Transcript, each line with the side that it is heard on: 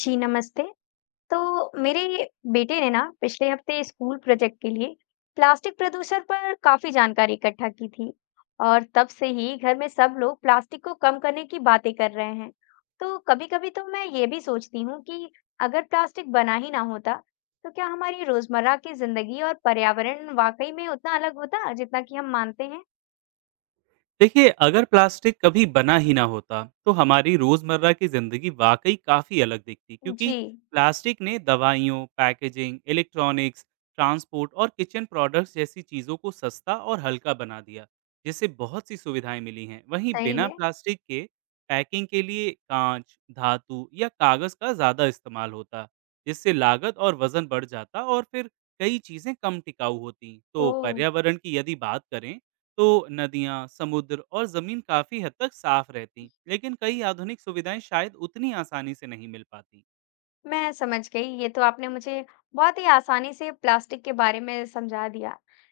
left: जी नमस्ते। तो मेरे बेटे ने ना पिछले हफ्ते स्कूल प्रोजेक्ट के लिए प्लास्टिक प्रदूषण पर काफी जानकारी इकट्ठा की थी, और तब से ही घर में सब लोग प्लास्टिक को कम करने की बातें कर रहे हैं। तो कभी-कभी तो मैं ये भी सोचती हूँ कि अगर प्लास्टिक बना ही ना होता, तो क्या हमारी रोजमर्रा की जिंदगी और पर्यावरण वाकई में उतना अलग होता जितना कि हम मानते हैं?
right: देखिए, अगर प्लास्टिक कभी बना ही ना होता तो हमारी रोजमर्रा की जिंदगी वाकई काफी अलग दिखती, क्योंकि
left: जी।
right: प्लास्टिक ने दवाइयों, पैकेजिंग, इलेक्ट्रॉनिक्स, ट्रांसपोर्ट और किचन प्रोडक्ट्स जैसी चीजों को सस्ता और हल्का बना दिया, जिससे बहुत सी सुविधाएं मिली हैं। वहीं
left: सही
right: बिना
left: है।
right: प्लास्टिक के पैकिंग के लिए कांच, धातु या कागज का ज्यादा इस्तेमाल होता, जिससे लागत और वजन बढ़ जाता और फिर कई चीजें कम टिकाऊ होती। तो
left: ओ।
right: पर्यावरण की यदि बात करें तो नदियाँ, समुद्र और ज़मीन काफ़ी हद तक साफ रहती, लेकिन कई आधुनिक सुविधाएं शायद उतनी आसानी से नहीं मिल पाती।
left: मैं समझ गई। ये तो आपने मुझे बहुत ही आसानी से प्लास्टिक के बारे में समझा दिया।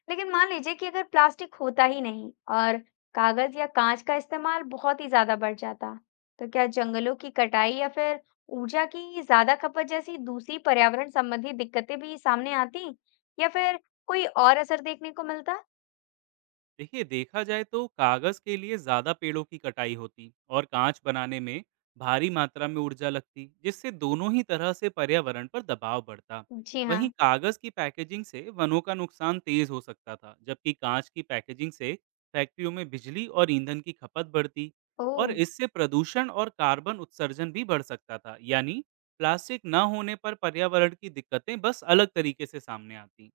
left: लेकिन मान लीजिए कि अगर प्लास्टिक होता ही नहीं और कागज़ या कांच का इस्तेमाल बहुत ही ज़्यादा बढ़ जाता, तो क्या जंगलों की कटाई या फिर ऊर्जा की ज़्यादा खपत जैसी दूसरी पर्यावरण संबंधी दिक्कतें भी सामने आती? या फिर कोई और असर देखने को मिलता?
right: देखिए देखा जाए तो कागज के लिए ज्यादा पेड़ों की कटाई होती और कांच बनाने में भारी मात्रा में ऊर्जा लगती, जिससे दोनों ही तरह से पर्यावरण पर दबाव बढ़ता।
left: जी
right: वहीं
left: हाँ।
right: कागज की पैकेजिंग से वनों का नुकसान तेज हो सकता था, जबकि कांच की पैकेजिंग से फैक्ट्रियों में बिजली और ईंधन की खपत बढ़ती और
left: ओह!
right: इससे प्रदूषण और कार्बन उत्सर्जन भी बढ़ सकता था। यानी प्लास्टिक न होने पर पर्यावरण की दिक्कतें बस अलग तरीके से सामने आती।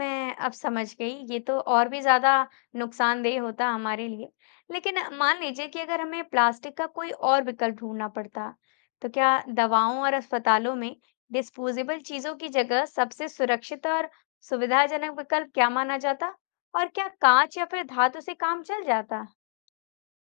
left: मैं अब समझ गई, ये तो और भी ज़्यादा नुकसानदेह होता हमारे लिए। लेकिन मान लीजिए कि अगर हमें प्लास्टिक का कोई और विकल्प ढूँढना पड़ता, तो क्या दवाओं और अस्पतालों में डिस्पोजेबल चीज़ों की जगह सबसे सुरक्षित और सुविधाजनक विकल्प क्या माना जाता? और क्या काँच या फिर धातु से काम चल जाता?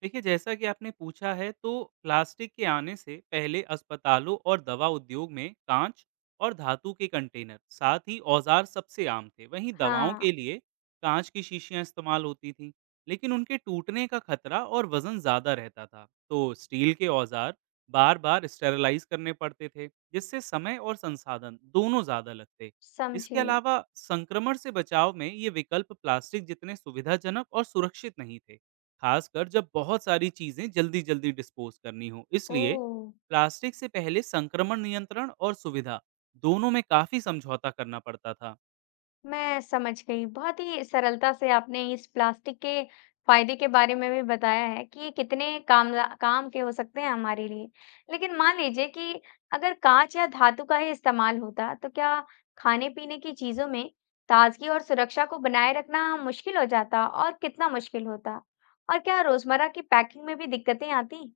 right: देखिए, जैसा कि आपने पूछा है तो प्लास्टिक के आने से पहले अस्पतालों और दवा उद्योग में कांच और धातु के कंटेनर, साथ ही औजार सबसे आम थे। वहीं दवाओं
left: हाँ,
right: के लिए कांच की शीशियां इस्तेमाल होती थीं, लेकिन उनके टूटने का खतरा और वजन ज़्यादा रहता था। तो स्टील के औजार बार बार स्टेरलाइज करने पड़ते थे, जिससे समय और संसाधन दोनों ज़्यादा लगते। इसके
left: समझी।
right: अलावा संक्रमण से बचाव में ये विकल्प प्लास्टिक जितने सुविधाजनक और सुरक्षित नहीं थे, खासकर जब बहुत सारी चीजें जल्दी जल्दी डिस्पोज करनी हो। इसलिए
left: ओह!
right: प्लास्टिक से पहले संक्रमण नियंत्रण और सुविधा दोनों में काफी समझौता करना पड़ता था।
left: मैं समझ गई। बहुत ही सरलता से आपने इस प्लास्टिक के फायदे के बारे में भी बताया है कि ये कितने काम काम के हो सकते हैं हमारे लिए। लेकिन मान लीजिए कि अगर काँच या धातु का ही इस्तेमाल होता, तो क्या खाने-पीने की चीज़ों में ताज़गी और सुरक्षा को बनाए रखना मुश्किल हो जाता और कितना मुश्किल होता? और क्या रोज़मर्रा की पैकिंग में भी दिक्कतें आती?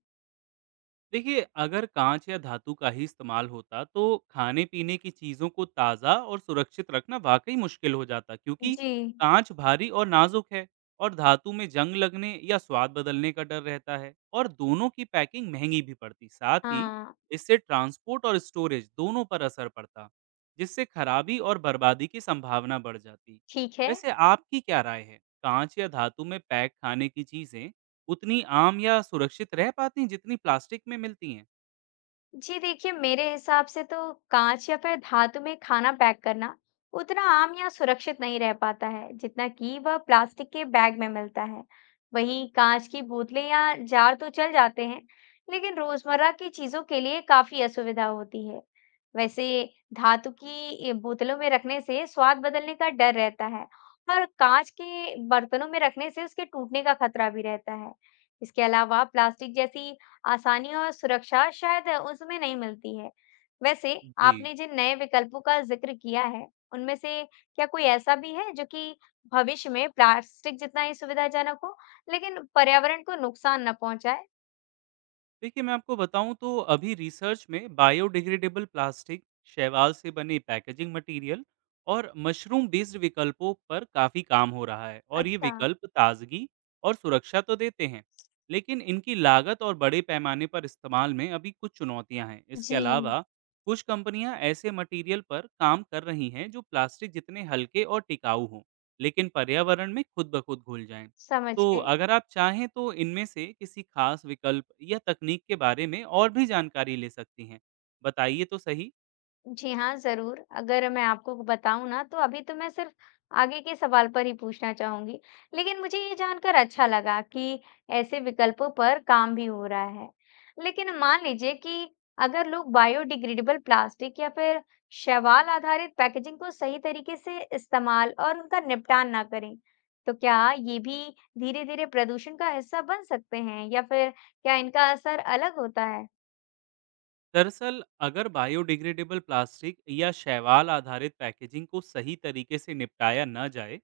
right: देखिए, अगर काँच या धातु का ही इस्तेमाल होता, तो खाने-पीने की चीज़ों को ताज़ा और सुरक्षित रखना वाक़ई मुश्किल हो जाता, क्योंकि
left: जी।
right: काँच भारी और नाज़ुक है और धातु में जंग लगने या स्वाद बदलने का डर रहता है और दोनों की पैकिंग महँगी भी पड़ती। साथ ही
left: हाँ,
right: इससे ट्रांसपोर्ट और स्टोरेज दोनों पर असर पड़ता, जिससे खराबी और बर्बादी की संभावना बढ़ जाती।
left: ठीक है।
right: वैसे आपकी क्या राय है? काँच या धातु में पैक खाने की चीज़ें उतनी आम या सुरक्षित रह पाती हैं जितनी प्लास्टिक में मिलती हैं?
left: जी देखिए, मेरे हिसाब से तो कांच या फिर धातु में खाना पैक करना उतना आम या सुरक्षित नहीं रह पाता है जितना कि वह प्लास्टिक के बैग में मिलता है। वहीं कांच की बोतलें या जार तो चल जाते हैं, लेकिन रोजमर्रा की चीजों के लिए काफी असुविधा होती है। वैसे धातु की ये बोतलों में रखने से स्वाद बदलने का डर रहता है, और कांच के बर्तनों में रखने से उसके टूटने का खतरा भी रहता है। इसके अलावा प्लास्टिक जैसी आसानी और सुरक्षा शायद उसमें नहीं मिलती है। वैसे
right: जी।
left: आपने जिन नए विकल्पों का जिक्र किया है, उनमें से क्या कोई ऐसा भी है जो कि भविष्य में प्लास्टिक जितना ही सुविधाजनक हो, लेकिन पर्यावरण को नुकसान ना पहुंचाए?
right: देखिए, मैं आपको बताऊँ तो अभी रिसर्च में बायोडिग्रेडेबल प्लास्टिक, शैवाल से बने पैकेजिंग मटेरियल और मशरूम बेस्ड विकल्पों पर काफ़ी काम हो रहा है और ये
left: अच्छा।
right: विकल्प ताज़गी और सुरक्षा तो देते हैं, लेकिन इनकी लागत और बड़े पैमाने पर इस्तेमाल में अभी कुछ चुनौतियाँ हैं। इसके
left: जी।
right: अलावा कुछ कंपनियाँ ऐसे मटेरियल पर काम कर रही हैं जो प्लास्टिक जितने हल्के और टिकाऊ हों, लेकिन पर्यावरण में खुद ब खुद घुल जाएँ।
left: समझ
right: तो
left: गई।
right: अगर आप चाहें तो इनमें से किसी खास विकल्प या तकनीक के बारे में और भी जानकारी ले सकती हैं। बताइए तो सही।
left: जी हाँ, ज़रूर। अगर मैं आपको बताऊँ ना, तो अभी तो मैं सिर्फ़ आगे के सवाल पर ही पूछना चाहूँगी। लेकिन मुझे ये जानकर अच्छा लगा कि ऐसे विकल्पों पर काम भी हो रहा है। लेकिन मान लीजिए कि अगर लोग बायोडिग्रेडेबल प्लास्टिक या फिर शैवाल आधारित पैकेजिंग को सही तरीके से इस्तेमाल और उनका निपटान ना करें, तो क्या ये भी धीरे-धीरे प्रदूषण का हिस्सा बन सकते हैं या फिर क्या इनका असर अलग होता है?
right: दरअसल अगर बायोडिग्रेडेबल प्लास्टिक या शैवाल आधारित पैकेजिंग को सही तरीके से निपटाया न जाए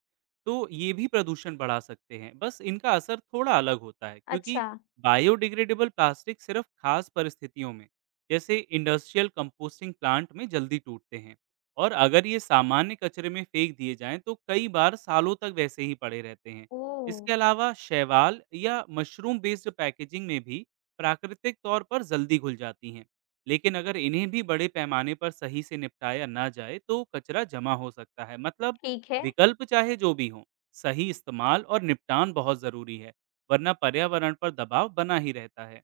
right: तो ये भी प्रदूषण बढ़ा सकते हैं, बस इनका असर थोड़ा अलग होता है, क्योंकि
left: अच्छा।
right: बायोडिग्रेडेबल प्लास्टिक सिर्फ खास परिस्थितियों में, जैसे इंडस्ट्रियल कंपोस्टिंग प्लांट में जल्दी टूटते हैं और अगर ये सामान्य कचरे में फेंक दिए जाएं तो कई बार सालों तक वैसे ही पड़े रहते हैं।
left: ओह!
right: इसके अलावा शैवाल या मशरूम बेस्ड पैकेजिंग में भी प्राकृतिक तौर पर जल्दी घुल जाती हैं, लेकिन अगर इन्हें भी बड़े पैमाने पर सही से निपटाया ना जाए तो कचरा जमा हो सकता है। मतलब
left: ठीक है।
right: विकल्प चाहे जो भी हो, सही इस्तेमाल और निपटान बहुत जरूरी है, वरना पर्यावरण पर दबाव बना ही रहता है।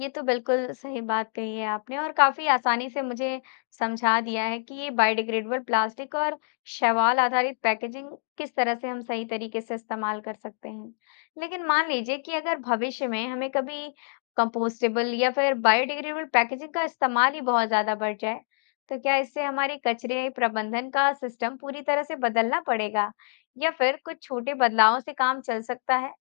left: ये तो बिल्कुल सही बात कही है आपने, और काफ़ी आसानी से मुझे समझा दिया है कि ये बायोडिग्रेडेबल प्लास्टिक और शैवाल आधारित पैकेजिंग किस तरह से हम सही तरीके से इस्तेमाल कर सकते हैं। लेकिन मान लीजिए कि अगर भविष्य में हमें कभी कंपोस्टेबल या फिर बायोडिग्रेडेबल पैकेजिंग का इस्तेमाल ही बहुत ज़्यादा बढ़ जाए, तो क्या इससे हमारे कचरे प्रबंधन का सिस्टम पूरी तरह से बदलना पड़ेगा, या फिर कुछ छोटे बदलावों से काम चल सकता है?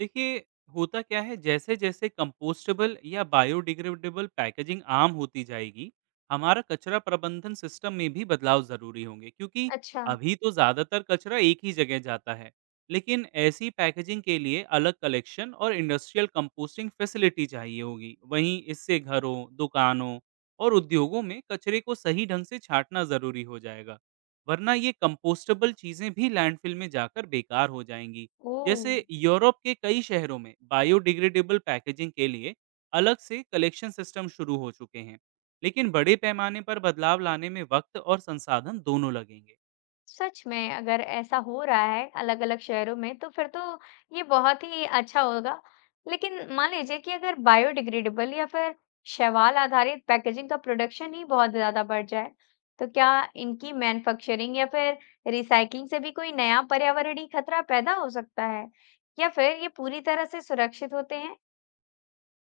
right: देखिए, होता क्या है जैसे-जैसे कंपोस्टेबल या बायोडिग्रेडेबल पैकेजिंग आम होती जाएगी, हमारा कचरा प्रबंधन सिस्टम में भी बदलाव ज़रूरी होंगे, क्योंकि
left: अच्छा।
right: अभी तो ज़्यादातर कचरा एक ही जगह जाता है। लेकिन ऐसी पैकेजिंग के लिए अलग कलेक्शन और इंडस्ट्रियल कंपोस्टिंग फैसिलिटी चाहिए होगी। वहीं इससे घरों, दुकानों और उद्योगों में कचरे को सही ढंग से छाँटना ज़रूरी हो जाएगा, वरना ये कंपोस्टेबल चीज़ें भी लैंडफ़िल में जाकर बेकार हो जाएँगी।
left: ओह!
right: जैसे यूरोप के कई शहरों में बायोडिग्रेडेबल पैकेजिंग के लिए अलग से कलेक्शन सिस्टम शुरू हो चुके हैं, लेकिन बड़े पैमाने पर बदलाव लाने में वक्त और संसाधन दोनों लगेंगे।
left: सच में अगर ऐसा हो रहा है अलग अलग शहरों में, तो फिर तो ये बहुत ही अच्छा होगा। लेकिन मान लीजिए कि अगर बायोडिग्रेडेबल या फिर शैवाल आधारित पैकेजिंग का प्रोडक्शन ही बहुत ज्यादा बढ़ जाए, तो क्या इनकी मैन्युफैक्चरिंग या फिर रिसाइकलिंग से भी कोई नया पर्यावरणीय खतरा पैदा हो सकता है, या फिर ये पूरी तरह से सुरक्षित होते हैं?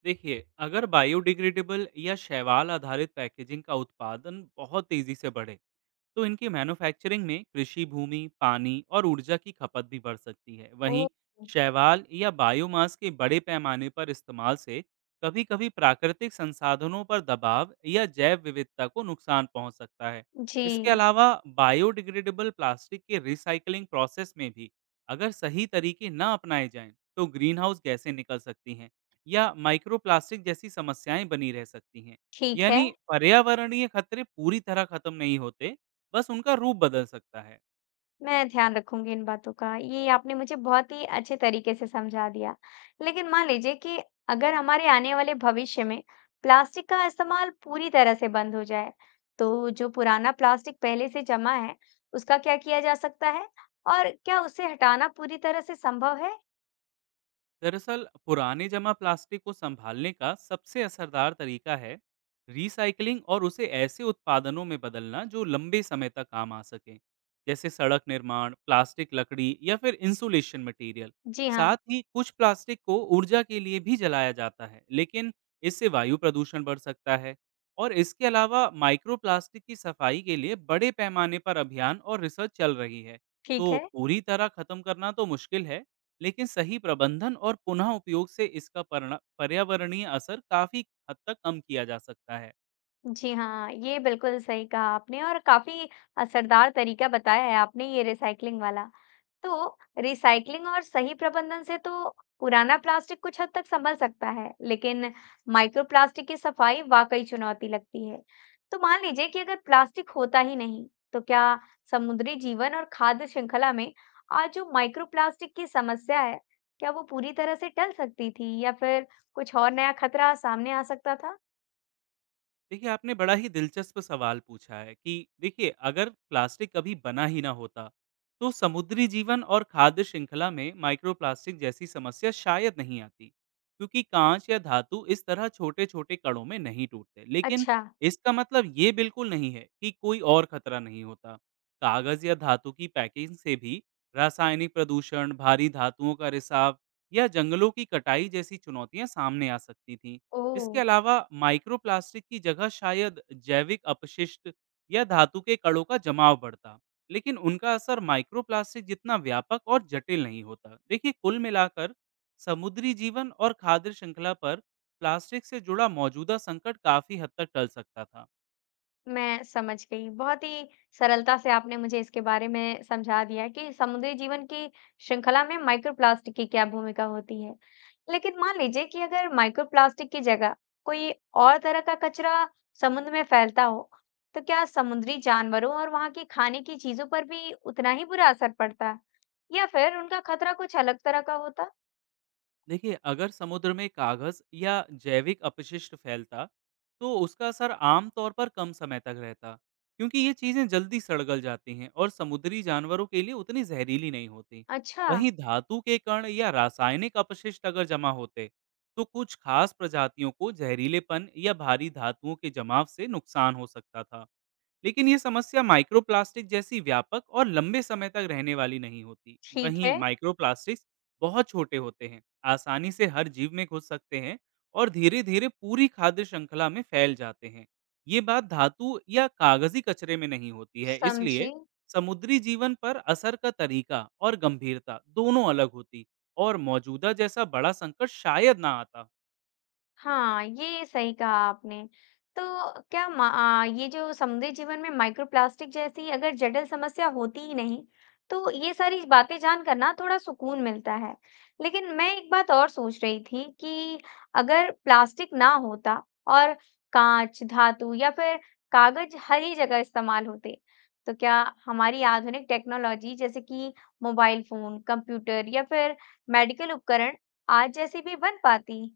right: देखिए, अगर बायोडिग्रेडेबल या शैवाल आधारित पैकेजिंग का उत्पादन बहुत तेजी से बढ़े, तो इनकी मैन्युफैक्चरिंग में कृषि भूमि, पानी और ऊर्जा की खपत भी बढ़ सकती है।
left: ओ।
right: वहीं शैवाल या बायोमास के बड़े पैमाने पर इस्तेमाल से कभी-कभी प्राकृतिक संसाधनों पर दबाव या जैव विविधता को नुकसान पहुंच सकता है। इसके
left: जी।
right: अलावा बायोडिग्रेडेबल प्लास्टिक के रिसाइकलिंग प्रोसेस में भी अगर सही तरीके ना अपनाए जाएं, तो ग्रीनहाउस गैसें निकल सकती हैं या माइक्रोप्लास्टिक जैसी समस्याएं बनी रह सकती हैं।
left: ठीक है।
right: यानी पर्यावरणीय खतरे पूरी तरह खत्म नहीं होते, बस उनका रूप बदल सकता है।
left: मैं ध्यान रखूंगी इन बातों का। ये आपने मुझे बहुत ही अच्छे तरीके से समझा दिया। लेकिन मान लीजिए कि अगर हमारे आने वाले भविष्य में प्लास्टिक का इस्तेमाल पूरी तरह से बंद हो जाए, तो जो पुराना प्लास्टिक पहले से जमा है, उसका क्या किया जा सकता है? और क्या उसे हटाना पूरी तरह से संभव है?
right: दरअसल पुराने जमा प्लास्टिक को संभालने का सबसे असरदार तरीका है रिसाइकलिंग और उसे ऐसे उत्पादनों में बदलना जो लंबे समय तक काम आ सकें, जैसे सड़क निर्माण, प्लास्टिक लकड़ी या फिर इंसुलेशन मटेरियल।
left: जी हाँ,
right: साथ ही कुछ प्लास्टिक को ऊर्जा के लिए भी जलाया जाता है, लेकिन इससे वायु प्रदूषण बढ़ सकता है। और इसके अलावा माइक्रो प्लास्टिक की सफाई के लिए बड़े पैमाने पर अभियान और रिसर्च चल रही है। तो
left: ठीक है।
right: पूरी तरह खत्म करना तो मुश्किल है, लेकिन सही प्रबंधन और पुनः उपयोग से इसका पर्यावरणीय असर काफी हद तक कम किया जा सकता है।
left: जी हाँ, ये बिल्कुल सही कहा आपने, और काफ़ी असरदार तरीका बताया है आपने, ये रिसाइक्लिंग वाला। तो रिसाइकलिंग और सही प्रबंधन से तो पुराना प्लास्टिक कुछ हद तक संभल सकता है, लेकिन माइक्रोप्लास्टिक की सफाई वाकई चुनौती लगती है। तो मान लीजिए कि अगर प्लास्टिक होता ही नहीं, तो क्या समुद्री जीवन और खाद्य श्रृंखला में आज जो माइक्रोप्लास्टिक की समस्या है, क्या वो पूरी तरह से टल सकती थी, या फिर कुछ और नया खतरा सामने आ सकता था?
right: देखिए, आपने बड़ा ही दिलचस्प सवाल पूछा है कि देखिए, अगर प्लास्टिक कभी बना ही ना होता, तो समुद्री जीवन और खाद्य श्रृंखला में माइक्रोप्लास्टिक जैसी समस्या शायद नहीं आती, क्योंकि कांच या धातु इस तरह छोटे-छोटे कणों में नहीं टूटते। लेकिन
left: अच्छा।
right: इसका मतलब ये बिल्कुल नहीं है कि कोई और खतरा नहीं होता। कागज या धातु की पैकिंग से भी रासायनिक प्रदूषण, भारी धातुओं का रिसाव या जंगलों की कटाई जैसी चुनौतियां सामने आ सकती थीं।
left: ओ।
right: इसके अलावा माइक्रोप्लास्टिक की जगह शायद जैविक अपशिष्ट या धातु के कणों का जमाव बढ़ता, लेकिन उनका असर माइक्रोप्लास्टिक जितना व्यापक और जटिल नहीं होता। देखिए, कुल मिलाकर समुद्री जीवन और खाद्य श्रृंखला पर प्लास्टिक से जुड़ा मौजूदा संकट काफी हद तक टल सकता था।
left: मैं समझ गई। बहुत ही सरलता से आपने मुझे इसके बारे में समझा दिया कि समुद्री जीवन की श्रृंखला में माइक्रोप्लास्टिक की क्या भूमिका होती है। लेकिन मान लीजिए कि अगर माइक्रोप्लास्टिक की जगह कोई और तरह का कचरा समुद्र में फैलता हो, तो क्या समुद्री जानवरों और वहाँ की खाने की चीजों पर भी उतना ही बुरा असर पड़ता है? या फिर उनका खतरा कुछ अलग तरह का होता?
right: देखिए, अगर समुद्र में कागज़ या जैविक अपशिष्ट फैलता, तो उसका असर आम तौर पर कम समय तक रहता, क्योंकि ये चीज़ें जल्दी सड़गल जाती हैं और समुद्री जानवरों के लिए उतनी जहरीली नहीं होती।
left: अच्छा।
right: वहीं धातु के कण या रासायनिक अपशिष्ट अगर जमा होते, तो कुछ खास प्रजातियों को जहरीलेपन या भारी धातुओं के जमाव से नुकसान हो सकता था। लेकिन ये समस्या माइक्रोप्लास्टिक जैसी व्यापक और लंबे समय तक रहने वाली नहीं होती।
left: ठीक
right: वहीं
left: है,
right: माइक्रोप्लास्टिक्स बहुत छोटे होते हैं, आसानी से हर जीव में घुस सकते हैं और धीरे धीरे पूरी खाद्य श्रृंखला में फैल जाते हैं। ये बात धातु या कागजी कचरे में नहीं होती है। इसलिए
left: समझी।
right: समुद्री जीवन पर असर का तरीका और गंभीरता दोनों अलग होती और मौजूदा जैसा बड़ा संकट शायद ना आता।
left: हाँ, ये सही कहा आपने। तो ये जो समुद्री जीवन में माइक्रोप्लास्टिक जैसी अगर जटिल समस्या होती ही नहीं, तो ये सारी बातें जानकर ना थोड़ा सुकून मिलता है। लेकिन मैं एक बात और सोच रही थी कि अगर प्लास्टिक ना होता और कांच, धातु या फिर कागज हर ही जगह इस्तेमाल होते, तो क्या हमारी आधुनिक टेक्नोलॉजी जैसे कि मोबाइल फ़ोन, कंप्यूटर या फिर मेडिकल उपकरण आज जैसी भी बन पाती?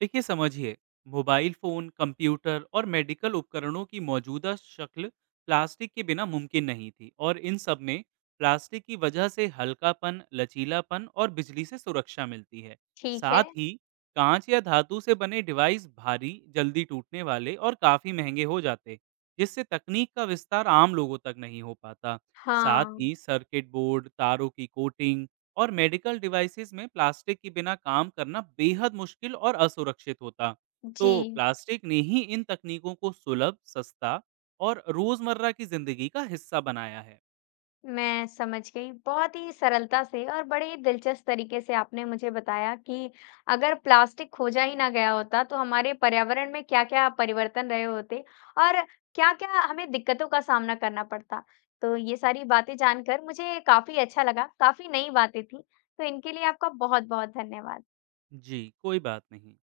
right: देखिए, समझिए, मोबाइल फोन, कंप्यूटर और मेडिकल उपकरणों की मौजूदा शक्ल प्लास्टिक के बिना मुमकिन नहीं थी और इन सब में प्लास्टिक की वजह से हल्कापन, लचीलापन और बिजली से सुरक्षा मिलती है।
left: ठीक
right: साथ
left: है,
right: ही कांच या धातु से बने डिवाइस भारी, जल्दी टूटने वाले और काफ़ी महंगे हो जाते, जिससे तकनीक का विस्तार आम लोगों तक नहीं हो पाता। साथ
left: हाँ,
right: ही सर्किट बोर्ड, तारों की कोटिंग और मेडिकल डिवाइसेस में प्लास्टिक के बिना काम करना बेहद मुश्किल और असुरक्षित होता। तो
left: जी,
right: प्लास्टिक ने ही इन तकनीकों को सुलभ, सस्ता और रोजमर्रा की जिंदगी का हिस्सा बनाया है।
left: मैं समझ गई। बहुत ही सरलता से और बड़े ही दिलचस्प तरीके से आपने मुझे बताया कि अगर प्लास्टिक खोजा ही ना गया होता, तो हमारे पर्यावरण में क्या-क्या परिवर्तन रहे होते, और क्या-क्या हमें दिक्कतों का सामना करना पड़ता। तो ये सारी बातें जानकर मुझे काफ़ी अच्छा लगा, काफ़ी नई बातें थीं, तो इनके लिए आपका बहुत-बहुत धन्यवाद।
right: जी, कोई बात नहीं।